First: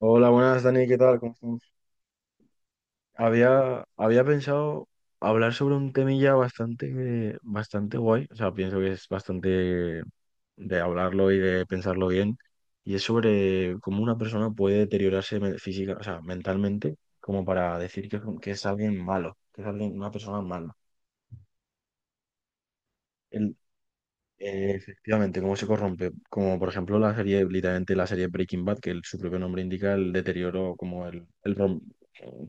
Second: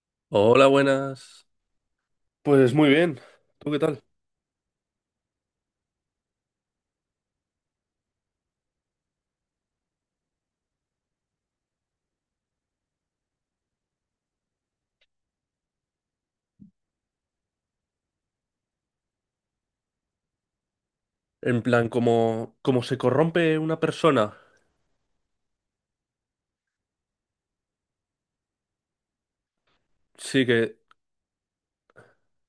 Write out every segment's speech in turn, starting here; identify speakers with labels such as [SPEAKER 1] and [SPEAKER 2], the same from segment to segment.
[SPEAKER 1] Hola, buenas,
[SPEAKER 2] Hola,
[SPEAKER 1] Dani, ¿qué tal? ¿Cómo
[SPEAKER 2] buenas.
[SPEAKER 1] estamos?
[SPEAKER 2] Pues muy bien. ¿Tú qué
[SPEAKER 1] Había,
[SPEAKER 2] tal?
[SPEAKER 1] había pensado hablar sobre un temilla bastante, bastante guay, o sea, pienso que es bastante de hablarlo y de pensarlo bien, y es sobre cómo una persona puede deteriorarse física, o sea, mentalmente, como para decir que es alguien malo, que es alguien, una persona mala.
[SPEAKER 2] En plan, como se corrompe una persona.
[SPEAKER 1] Efectivamente, cómo se corrompe, como por ejemplo la serie, literalmente la serie Breaking Bad, que su propio nombre indica el
[SPEAKER 2] Sí
[SPEAKER 1] deterioro,
[SPEAKER 2] que,
[SPEAKER 1] como el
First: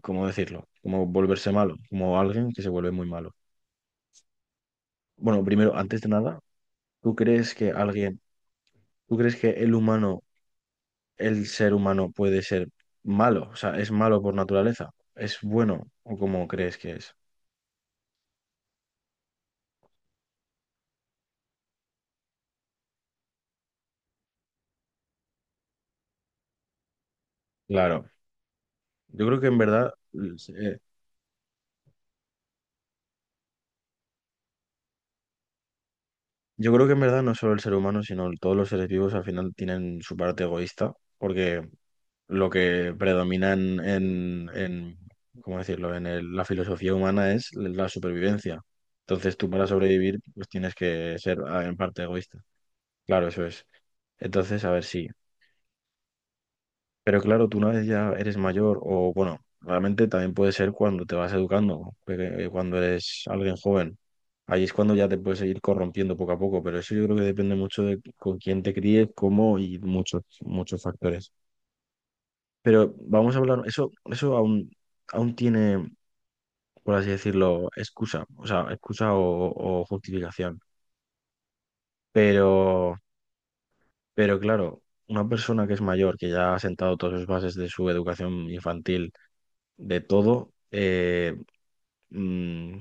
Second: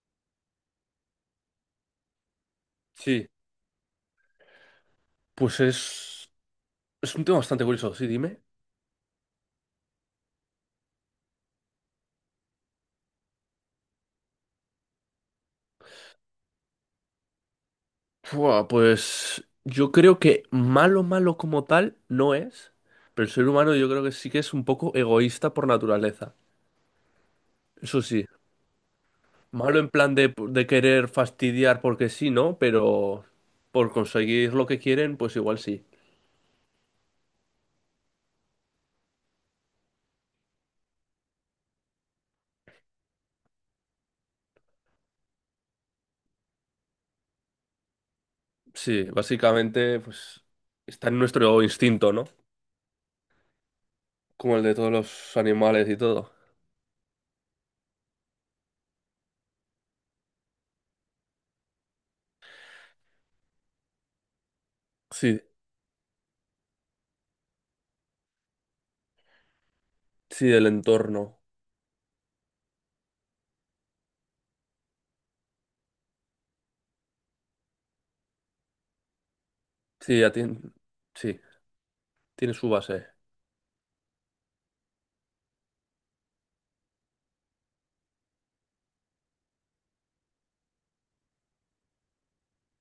[SPEAKER 1] ¿cómo decirlo? Como volverse malo, como alguien que se vuelve muy
[SPEAKER 2] sí.
[SPEAKER 1] malo. Bueno,
[SPEAKER 2] Pues
[SPEAKER 1] primero, antes de
[SPEAKER 2] es,
[SPEAKER 1] nada,
[SPEAKER 2] es
[SPEAKER 1] ¿tú
[SPEAKER 2] un tema
[SPEAKER 1] crees
[SPEAKER 2] bastante
[SPEAKER 1] que
[SPEAKER 2] curioso, sí,
[SPEAKER 1] alguien,
[SPEAKER 2] dime.
[SPEAKER 1] tú crees que el humano, el ser humano puede ser malo? O sea, ¿es malo por naturaleza? ¿Es bueno o cómo crees que es?
[SPEAKER 2] Fua, pues yo creo que malo, malo como tal no es, pero el ser humano yo creo que sí que es un poco egoísta por naturaleza. Eso
[SPEAKER 1] Claro,
[SPEAKER 2] sí,
[SPEAKER 1] yo creo que en
[SPEAKER 2] malo en
[SPEAKER 1] verdad,
[SPEAKER 2] plan de
[SPEAKER 1] eh,
[SPEAKER 2] querer fastidiar porque sí, ¿no? Pero por conseguir lo que quieren, pues igual sí.
[SPEAKER 1] yo creo que en verdad no solo el ser humano, sino todos los seres vivos al final tienen su parte egoísta, porque lo que predomina ¿cómo decirlo? La filosofía humana es la supervivencia.
[SPEAKER 2] Sí,
[SPEAKER 1] Entonces tú para
[SPEAKER 2] básicamente,
[SPEAKER 1] sobrevivir
[SPEAKER 2] pues
[SPEAKER 1] pues tienes
[SPEAKER 2] está
[SPEAKER 1] que
[SPEAKER 2] en
[SPEAKER 1] ser
[SPEAKER 2] nuestro
[SPEAKER 1] en parte
[SPEAKER 2] instinto, ¿no?
[SPEAKER 1] egoísta. Claro, eso es.
[SPEAKER 2] Como
[SPEAKER 1] Entonces,
[SPEAKER 2] el
[SPEAKER 1] a
[SPEAKER 2] de
[SPEAKER 1] ver,
[SPEAKER 2] todos
[SPEAKER 1] sí.
[SPEAKER 2] los animales y todo.
[SPEAKER 1] Pero claro, tú una vez ya eres mayor o bueno, realmente también puede ser cuando te vas educando, porque, cuando eres alguien joven. Ahí es cuando ya te puedes
[SPEAKER 2] Sí,
[SPEAKER 1] ir corrompiendo poco a poco, pero eso yo creo que depende mucho de con quién te críes, cómo y muchos,
[SPEAKER 2] sí, el
[SPEAKER 1] muchos factores.
[SPEAKER 2] entorno.
[SPEAKER 1] Pero vamos a hablar, eso aún tiene, por así decirlo, excusa, o sea, excusa o
[SPEAKER 2] Sí, ya tiene,
[SPEAKER 1] justificación.
[SPEAKER 2] sí, tiene su
[SPEAKER 1] Pero,
[SPEAKER 2] base.
[SPEAKER 1] pero claro, una persona que es mayor, que ya ha sentado todas las bases de su educación infantil, de todo, mm,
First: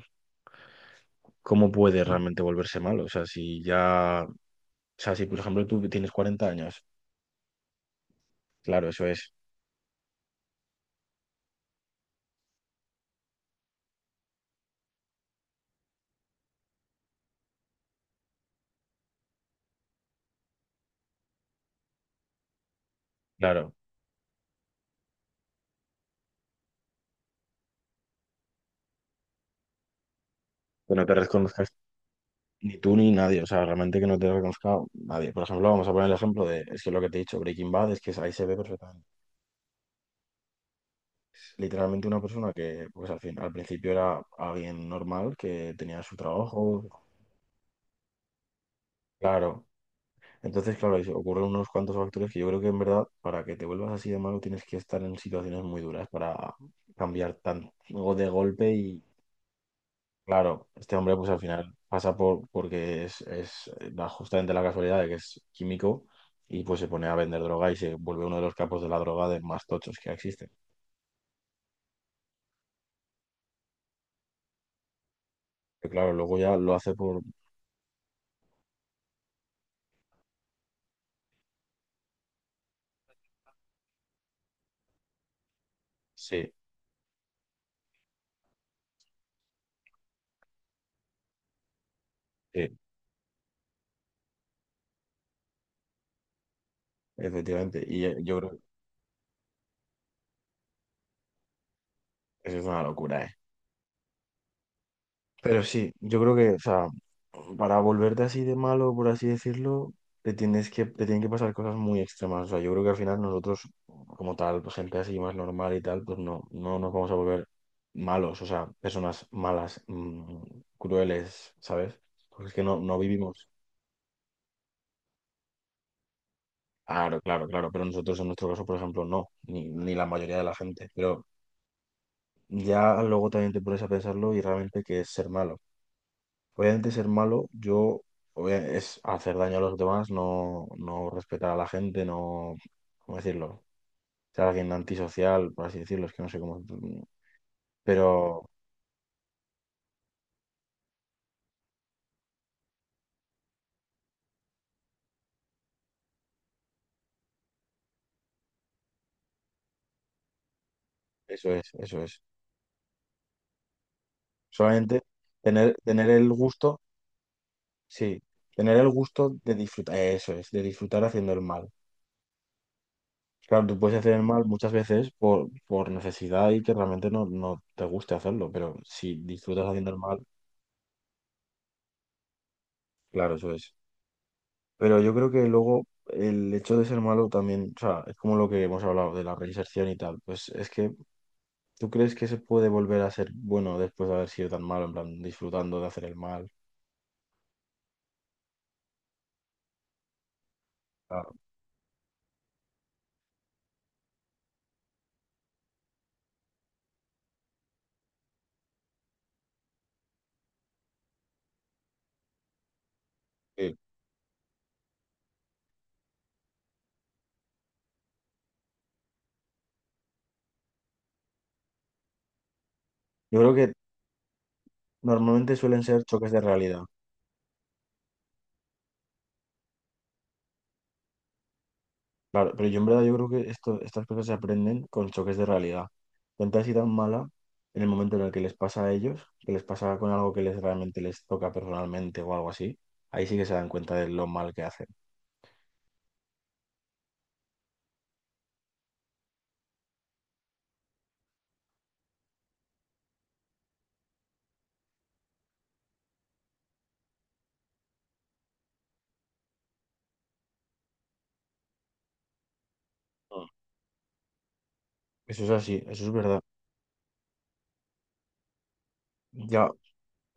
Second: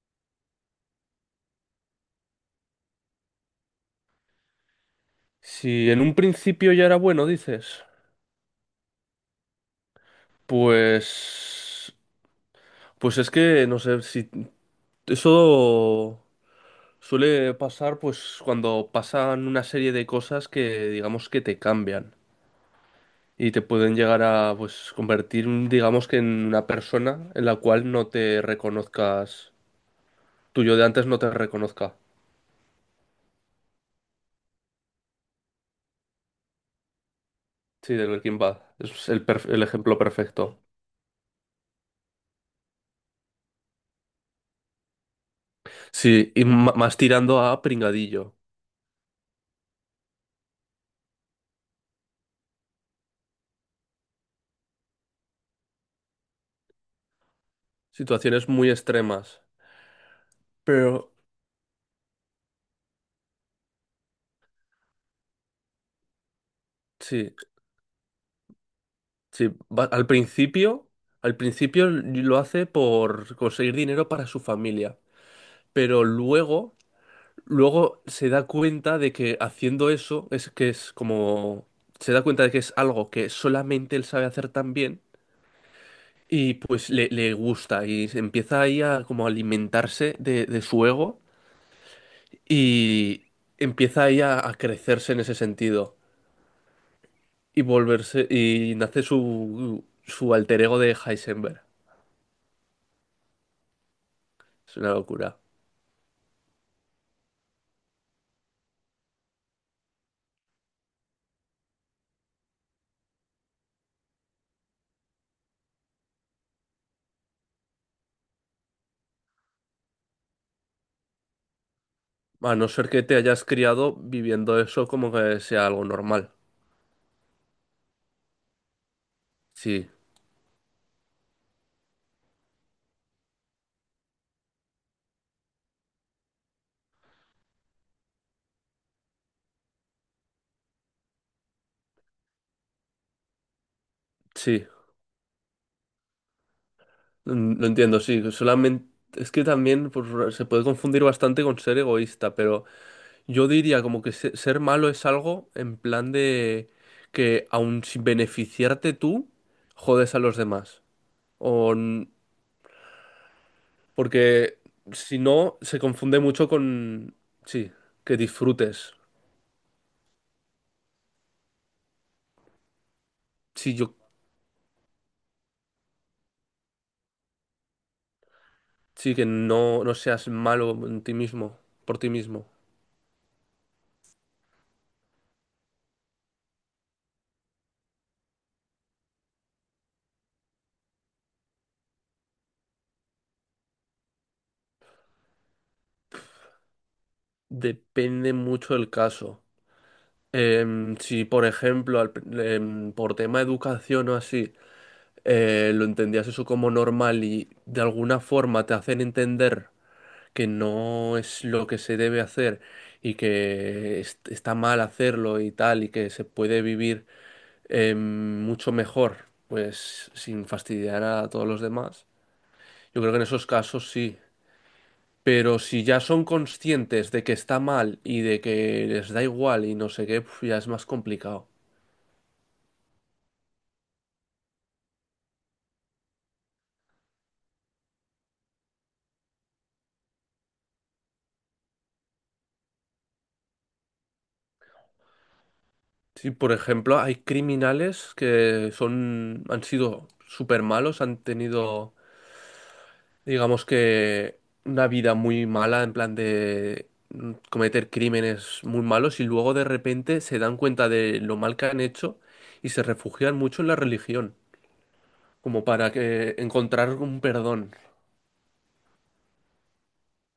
[SPEAKER 1] ¿cómo puede realmente volverse malo? O sea, si ya, o sea, si por ejemplo tú
[SPEAKER 2] Si en
[SPEAKER 1] tienes
[SPEAKER 2] un
[SPEAKER 1] 40
[SPEAKER 2] principio
[SPEAKER 1] años,
[SPEAKER 2] ya era bueno, dices,
[SPEAKER 1] claro, eso es,
[SPEAKER 2] pues, pues es que no sé si eso suele pasar, pues cuando pasan una serie de cosas que digamos que te cambian. Y te
[SPEAKER 1] claro,
[SPEAKER 2] pueden llegar a pues convertir, digamos que en una persona en la cual no te reconozcas, tu yo de
[SPEAKER 1] que no
[SPEAKER 2] antes
[SPEAKER 1] te
[SPEAKER 2] no te
[SPEAKER 1] reconozcas
[SPEAKER 2] reconozca.
[SPEAKER 1] ni tú ni nadie, o sea, realmente que no te reconozca nadie. Por ejemplo, vamos a poner el ejemplo de, es que lo que te he dicho, Breaking Bad,
[SPEAKER 2] Sí,
[SPEAKER 1] es
[SPEAKER 2] del
[SPEAKER 1] que ahí
[SPEAKER 2] Breaking
[SPEAKER 1] se ve
[SPEAKER 2] Bad.
[SPEAKER 1] perfectamente.
[SPEAKER 2] Es el ejemplo perfecto.
[SPEAKER 1] Es literalmente una persona que, pues al principio era alguien normal, que tenía su
[SPEAKER 2] Sí, y
[SPEAKER 1] trabajo,
[SPEAKER 2] más tirando a pringadillo.
[SPEAKER 1] claro. Entonces, claro, ahí se ocurren unos cuantos factores que yo creo que en verdad, para que te vuelvas así de malo, tienes que estar en situaciones muy duras para cambiar tan, luego de
[SPEAKER 2] Situaciones
[SPEAKER 1] golpe
[SPEAKER 2] muy
[SPEAKER 1] y
[SPEAKER 2] extremas.
[SPEAKER 1] claro, este
[SPEAKER 2] Pero
[SPEAKER 1] hombre pues al final pasa por porque es justamente la casualidad de que es químico y pues se pone a
[SPEAKER 2] sí,
[SPEAKER 1] vender droga y se vuelve uno de los capos de la droga de
[SPEAKER 2] sí.
[SPEAKER 1] más tochos
[SPEAKER 2] Al
[SPEAKER 1] que existen.
[SPEAKER 2] principio, al principio lo hace por conseguir dinero para su familia.
[SPEAKER 1] Pero
[SPEAKER 2] Pero
[SPEAKER 1] claro, luego ya lo
[SPEAKER 2] luego
[SPEAKER 1] hace por...
[SPEAKER 2] Luego se da cuenta de que haciendo eso es que es como... Se da cuenta de que es algo que solamente él sabe hacer tan bien
[SPEAKER 1] Sí,
[SPEAKER 2] y pues le gusta y se empieza ahí a como alimentarse de su ego
[SPEAKER 1] sí,
[SPEAKER 2] y empieza ahí a crecerse en ese sentido y
[SPEAKER 1] efectivamente. Y
[SPEAKER 2] volverse
[SPEAKER 1] yo creo que
[SPEAKER 2] y nace su alter ego de Heisenberg.
[SPEAKER 1] eso es una locura, ¿eh?
[SPEAKER 2] Es una locura.
[SPEAKER 1] Pero sí, yo creo que, o sea, para volverte así de malo, por así decirlo, te tienen que pasar cosas muy extremas. O sea, yo creo que al final nosotros, como tal, pues, gente así más normal y tal, pues no, no nos vamos a volver malos, o sea, personas malas, crueles, ¿sabes? Porque es
[SPEAKER 2] A
[SPEAKER 1] que
[SPEAKER 2] no
[SPEAKER 1] no,
[SPEAKER 2] ser
[SPEAKER 1] no
[SPEAKER 2] que te hayas
[SPEAKER 1] vivimos.
[SPEAKER 2] criado viviendo eso como que sea algo normal.
[SPEAKER 1] Claro, claro, claro, pero nosotros en nuestro caso, por ejemplo, no,
[SPEAKER 2] Sí,
[SPEAKER 1] ni la mayoría de la gente. Pero ya luego también te pones a pensarlo y realmente qué es ser malo. Obviamente ser malo, es hacer daño a los demás, no, no respetar a la gente, no, ¿cómo decirlo? Ser
[SPEAKER 2] sí.
[SPEAKER 1] alguien antisocial, por así decirlo, es que no sé cómo.
[SPEAKER 2] Lo entiendo, sí.
[SPEAKER 1] Pero
[SPEAKER 2] Solamente es que también pues, se puede confundir bastante con ser egoísta, pero yo diría como que ser malo es algo en plan de que aun sin beneficiarte tú, jodes a los demás.
[SPEAKER 1] eso es,
[SPEAKER 2] O
[SPEAKER 1] eso
[SPEAKER 2] n-
[SPEAKER 1] es.
[SPEAKER 2] porque
[SPEAKER 1] Solamente
[SPEAKER 2] si no,
[SPEAKER 1] tener,
[SPEAKER 2] se
[SPEAKER 1] tener
[SPEAKER 2] confunde
[SPEAKER 1] el
[SPEAKER 2] mucho
[SPEAKER 1] gusto,
[SPEAKER 2] con sí, que
[SPEAKER 1] sí, tener el
[SPEAKER 2] disfrutes.
[SPEAKER 1] gusto de disfrutar, eso es, de disfrutar haciendo el mal. Claro,
[SPEAKER 2] Sí,
[SPEAKER 1] tú
[SPEAKER 2] yo
[SPEAKER 1] puedes hacer el mal muchas veces por necesidad y que realmente no, no te guste hacerlo, pero
[SPEAKER 2] sí
[SPEAKER 1] si
[SPEAKER 2] que
[SPEAKER 1] disfrutas
[SPEAKER 2] no,
[SPEAKER 1] haciendo
[SPEAKER 2] no
[SPEAKER 1] el mal,
[SPEAKER 2] seas malo en ti mismo, por ti mismo.
[SPEAKER 1] claro, eso es. Pero yo creo que luego el hecho de ser malo también, o sea, es como lo que hemos hablado de la reinserción y tal, pues es que tú crees que se puede volver a ser bueno después de haber sido tan malo, en plan, disfrutando de hacer el mal.
[SPEAKER 2] Depende mucho del caso. Si,
[SPEAKER 1] Claro.
[SPEAKER 2] por ejemplo, por tema de educación o así, lo entendías eso como normal y de alguna forma te hacen entender que no es lo que se debe hacer y
[SPEAKER 1] Sí.
[SPEAKER 2] que está mal hacerlo y tal, y que se puede vivir mucho mejor, pues sin fastidiar a todos los demás. Yo creo que en
[SPEAKER 1] Yo
[SPEAKER 2] esos
[SPEAKER 1] creo que
[SPEAKER 2] casos sí.
[SPEAKER 1] normalmente
[SPEAKER 2] Pero
[SPEAKER 1] suelen
[SPEAKER 2] si ya
[SPEAKER 1] ser
[SPEAKER 2] son
[SPEAKER 1] choques de realidad,
[SPEAKER 2] conscientes de que está mal y de que les da igual y no sé qué, pf, ya es más complicado.
[SPEAKER 1] claro, pero yo en verdad yo creo que esto, estas cosas se aprenden con choques de realidad. Gente así tan mala, en el momento en el que les pasa a ellos, que les pasa con algo que les realmente les toca personalmente o algo así, ahí sí que se dan cuenta de lo mal que hacen.
[SPEAKER 2] Sí, por ejemplo, hay criminales que son, han sido súper malos, han tenido, digamos que, una vida muy mala, en plan de cometer crímenes muy malos y luego de repente se dan cuenta de lo mal que han hecho y se refugian
[SPEAKER 1] Mm.
[SPEAKER 2] mucho en la religión,
[SPEAKER 1] Eso es
[SPEAKER 2] como
[SPEAKER 1] así,
[SPEAKER 2] para
[SPEAKER 1] eso es
[SPEAKER 2] que
[SPEAKER 1] verdad.
[SPEAKER 2] encontrar un perdón.
[SPEAKER 1] Ya,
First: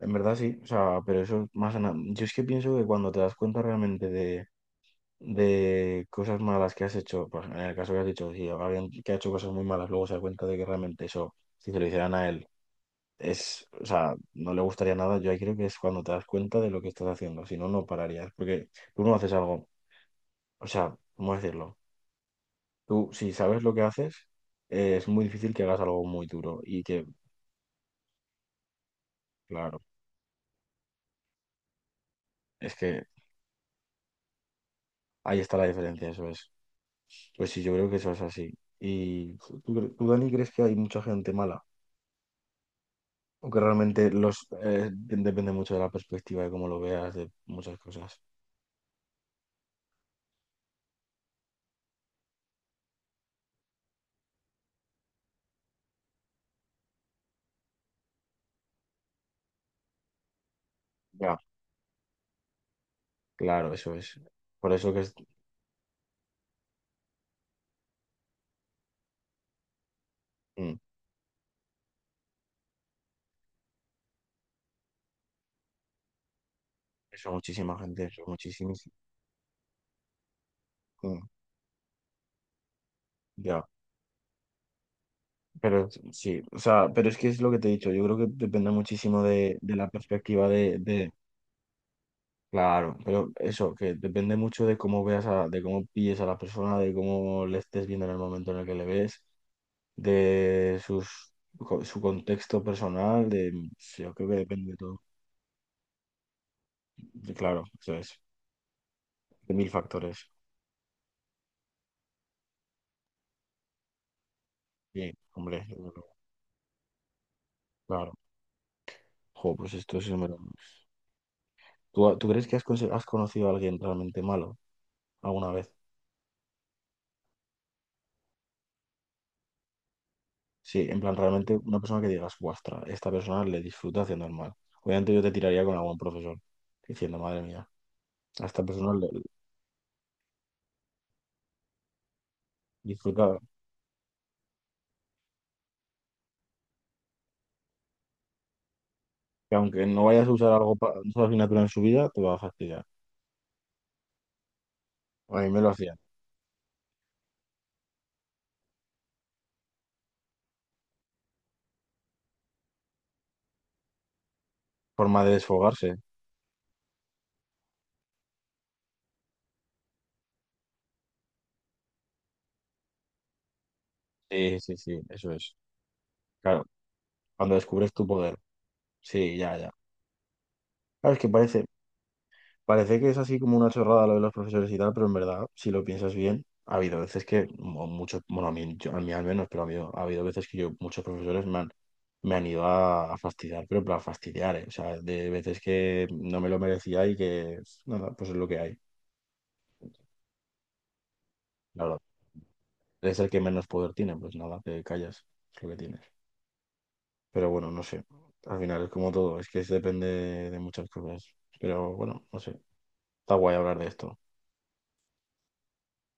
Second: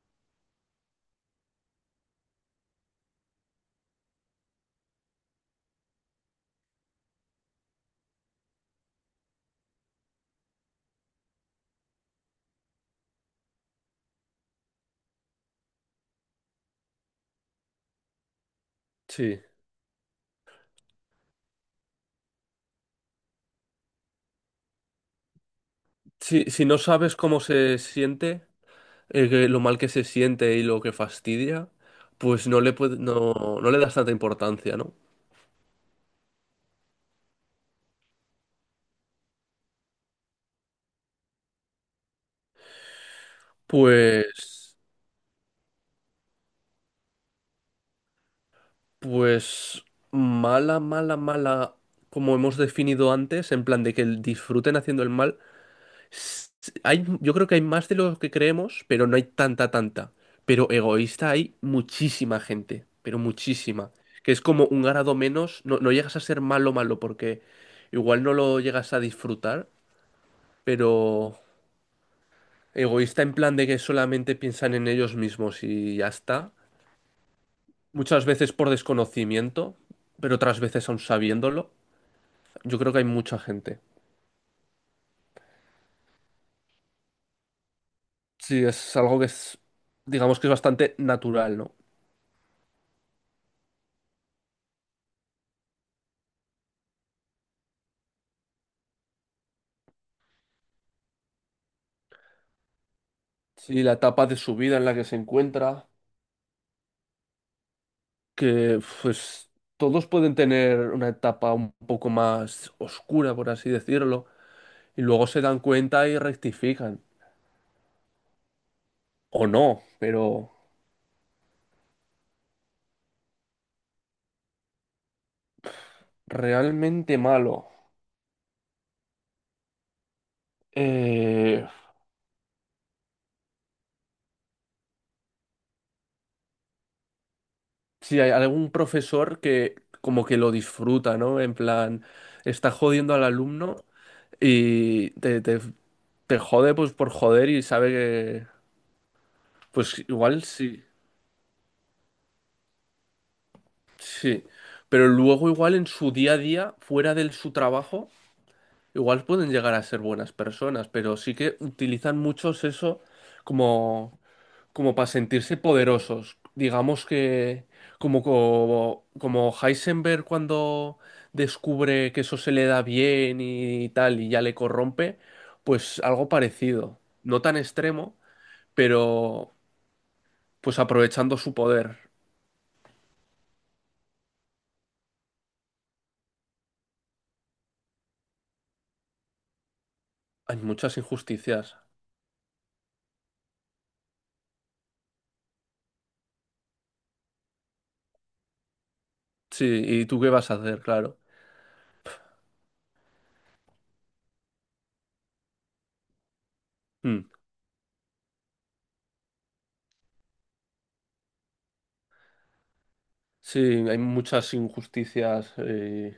[SPEAKER 1] en verdad sí, o sea, pero eso más... nada. Yo es que pienso que cuando te das cuenta realmente de cosas malas que has hecho, pues en el caso que has dicho, si alguien que ha hecho cosas muy malas luego se da cuenta de que realmente eso, si se lo hicieran a él, es, o sea, no le gustaría nada, yo ahí creo que es cuando te das cuenta de lo que estás haciendo, si no, no pararías, porque tú no haces
[SPEAKER 2] Sí.
[SPEAKER 1] algo, o sea, ¿cómo decirlo? Tú, si sabes lo que haces, es muy difícil que hagas algo muy
[SPEAKER 2] Si,
[SPEAKER 1] duro
[SPEAKER 2] si no
[SPEAKER 1] y que,
[SPEAKER 2] sabes cómo se siente, que lo mal
[SPEAKER 1] claro,
[SPEAKER 2] que se siente y lo que fastidia, pues
[SPEAKER 1] es que
[SPEAKER 2] no le das tanta importancia, ¿no?
[SPEAKER 1] ahí está la diferencia, eso es. Pues sí, yo creo que eso es así. ¿Y tú, tú, Dani, crees que hay mucha gente mala? ¿O que realmente los
[SPEAKER 2] Pues,
[SPEAKER 1] depende mucho de la perspectiva, de cómo lo veas, de muchas cosas?
[SPEAKER 2] pues mala, mala, mala, como hemos definido antes, en plan de que disfruten haciendo el mal. s- Hay, yo creo que hay más de lo que creemos, pero no hay tanta, tanta. Pero egoísta
[SPEAKER 1] Ya,
[SPEAKER 2] hay muchísima gente, pero
[SPEAKER 1] claro,
[SPEAKER 2] muchísima.
[SPEAKER 1] eso es.
[SPEAKER 2] Que es como
[SPEAKER 1] Por
[SPEAKER 2] un
[SPEAKER 1] eso que es,
[SPEAKER 2] grado menos, no, no llegas a ser malo, malo, porque igual no lo llegas a disfrutar,
[SPEAKER 1] mm,
[SPEAKER 2] pero egoísta en plan de que solamente piensan en ellos mismos y ya está.
[SPEAKER 1] eso muchísima gente, eso
[SPEAKER 2] Muchas veces por
[SPEAKER 1] muchísima.
[SPEAKER 2] desconocimiento, pero otras veces aún sabiéndolo. Yo creo que hay mucha
[SPEAKER 1] Ya,
[SPEAKER 2] gente.
[SPEAKER 1] pero sí, o sea, pero es que es lo que te he dicho, yo creo que
[SPEAKER 2] Sí,
[SPEAKER 1] depende
[SPEAKER 2] es algo
[SPEAKER 1] muchísimo
[SPEAKER 2] que es,
[SPEAKER 1] de la
[SPEAKER 2] digamos que
[SPEAKER 1] perspectiva
[SPEAKER 2] es bastante natural, ¿no?
[SPEAKER 1] Claro, pero eso, que depende mucho de cómo veas a, de cómo pilles a la persona, de cómo le estés viendo en el momento en el que le ves de sus, su contexto personal, de,
[SPEAKER 2] Sí, la
[SPEAKER 1] sí, yo
[SPEAKER 2] etapa
[SPEAKER 1] creo que
[SPEAKER 2] de su
[SPEAKER 1] depende de
[SPEAKER 2] vida en la
[SPEAKER 1] todo.
[SPEAKER 2] que se encuentra,
[SPEAKER 1] Y claro, eso es,
[SPEAKER 2] que pues
[SPEAKER 1] de mil
[SPEAKER 2] todos
[SPEAKER 1] factores.
[SPEAKER 2] pueden tener una etapa un poco más oscura, por así decirlo, y
[SPEAKER 1] Sí,
[SPEAKER 2] luego se dan
[SPEAKER 1] hombre, yo creo que...
[SPEAKER 2] cuenta y rectifican.
[SPEAKER 1] claro.
[SPEAKER 2] O
[SPEAKER 1] Jo, pues
[SPEAKER 2] no,
[SPEAKER 1] esto es...
[SPEAKER 2] pero
[SPEAKER 1] me lo... ¿Tú, tú crees que has, has conocido a alguien realmente malo alguna vez?
[SPEAKER 2] realmente malo.
[SPEAKER 1] Sí, en plan, realmente
[SPEAKER 2] Eh,
[SPEAKER 1] una persona que digas, guastra, esta persona le disfruta haciendo el mal. Obviamente yo te tiraría con algún profesor, diciendo, madre mía,
[SPEAKER 2] si hay
[SPEAKER 1] a esta
[SPEAKER 2] algún
[SPEAKER 1] persona le
[SPEAKER 2] profesor que como que lo disfruta, ¿no? En plan, está jodiendo al
[SPEAKER 1] disfruta,
[SPEAKER 2] alumno y te jode pues por joder y sabe que,
[SPEAKER 1] que aunque
[SPEAKER 2] pues
[SPEAKER 1] no vayas a
[SPEAKER 2] igual
[SPEAKER 1] usar algo
[SPEAKER 2] sí,
[SPEAKER 1] para una asignatura en su vida, te va a fastidiar.
[SPEAKER 2] sí. Pero
[SPEAKER 1] A
[SPEAKER 2] luego
[SPEAKER 1] mí me lo
[SPEAKER 2] igual en
[SPEAKER 1] hacían.
[SPEAKER 2] su día a día, fuera de su trabajo, igual pueden llegar a ser buenas personas, pero sí que utilizan muchos eso como... como para
[SPEAKER 1] Forma de
[SPEAKER 2] sentirse
[SPEAKER 1] desfogarse.
[SPEAKER 2] poderosos. Digamos que como Heisenberg cuando descubre que eso se le da bien y tal y ya le
[SPEAKER 1] Sí, sí, sí,
[SPEAKER 2] corrompe,
[SPEAKER 1] eso es.
[SPEAKER 2] pues algo
[SPEAKER 1] Claro,
[SPEAKER 2] parecido. No
[SPEAKER 1] cuando
[SPEAKER 2] tan
[SPEAKER 1] descubres tu
[SPEAKER 2] extremo,
[SPEAKER 1] poder. Sí,
[SPEAKER 2] pero
[SPEAKER 1] ya, ya.
[SPEAKER 2] pues
[SPEAKER 1] Claro, es que
[SPEAKER 2] aprovechando su
[SPEAKER 1] parece,
[SPEAKER 2] poder.
[SPEAKER 1] parece que es así como una chorrada lo de los profesores y tal, pero en verdad, si lo piensas bien, ha habido veces que, muchos, bueno, a mí, a mí al menos, pero ha habido veces que
[SPEAKER 2] Hay
[SPEAKER 1] yo,
[SPEAKER 2] muchas
[SPEAKER 1] muchos profesores
[SPEAKER 2] injusticias.
[SPEAKER 1] me han ido a fastidiar, pero para fastidiar, ¿eh? O sea, de veces que no me lo merecía y que, nada, pues es lo que hay.
[SPEAKER 2] Sí, ¿y tú qué vas a hacer? Claro.
[SPEAKER 1] Claro, eres el que menos poder tiene, pues nada, te callas, es lo que tienes.
[SPEAKER 2] Mm.
[SPEAKER 1] Pero bueno, no sé. Al final es como todo, es que se depende de muchas cosas. Pero bueno, no sé. Está guay
[SPEAKER 2] Sí,
[SPEAKER 1] hablar de
[SPEAKER 2] hay
[SPEAKER 1] esto.
[SPEAKER 2] muchas injusticias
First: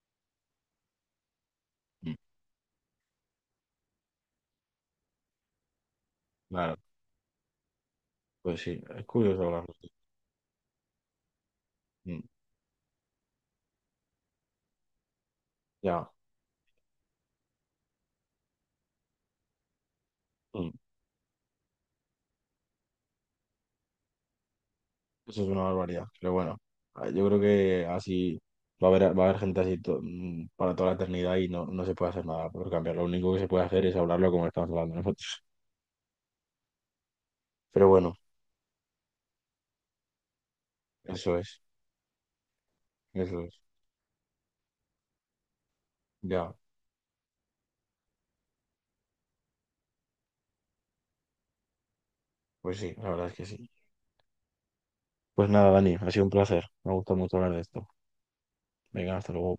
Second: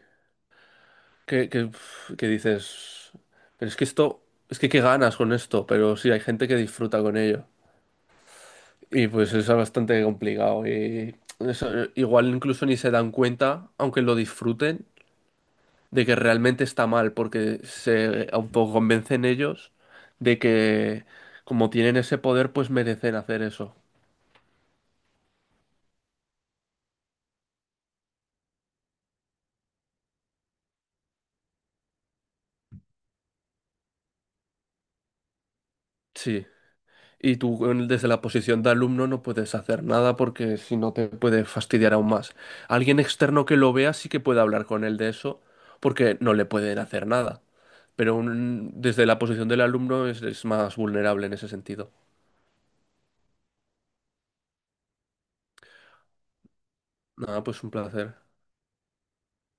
[SPEAKER 2] uf,
[SPEAKER 1] Mm.
[SPEAKER 2] que dices, pero es que esto, es que qué ganas con esto, pero sí, hay gente que
[SPEAKER 1] Claro,
[SPEAKER 2] disfruta con ello.
[SPEAKER 1] pues sí, es
[SPEAKER 2] Y pues eso
[SPEAKER 1] curioso
[SPEAKER 2] es
[SPEAKER 1] hablarlo. Sí.
[SPEAKER 2] bastante complicado. Y eso,
[SPEAKER 1] Mm,
[SPEAKER 2] igual incluso ni se dan cuenta, aunque lo disfruten, de
[SPEAKER 1] Ya,
[SPEAKER 2] que realmente está mal, porque se autoconvencen ellos de
[SPEAKER 1] mm,
[SPEAKER 2] que como tienen ese poder, pues merecen hacer eso.
[SPEAKER 1] Eso es una barbaridad. Pero bueno, yo creo que así va a haber gente así para toda la eternidad y no, no se puede hacer nada por cambiar. Lo único que se puede hacer es hablarlo como estamos hablando nosotros.
[SPEAKER 2] Sí. Y tú
[SPEAKER 1] Pero
[SPEAKER 2] desde
[SPEAKER 1] bueno,
[SPEAKER 2] la posición de alumno no puedes hacer nada porque si no te
[SPEAKER 1] eso
[SPEAKER 2] puede
[SPEAKER 1] es,
[SPEAKER 2] fastidiar aún más. Alguien
[SPEAKER 1] eso
[SPEAKER 2] externo que
[SPEAKER 1] es.
[SPEAKER 2] lo vea sí que puede hablar con él de eso porque no le
[SPEAKER 1] Ya,
[SPEAKER 2] pueden hacer nada. Pero desde la posición del alumno es más vulnerable en ese sentido.
[SPEAKER 1] pues sí, la verdad es que sí. Pues nada, Dani, ha sido un placer. Me ha gustado mucho
[SPEAKER 2] Nada,
[SPEAKER 1] hablar de
[SPEAKER 2] pues un
[SPEAKER 1] esto.
[SPEAKER 2] placer.
[SPEAKER 1] Venga, hasta luego.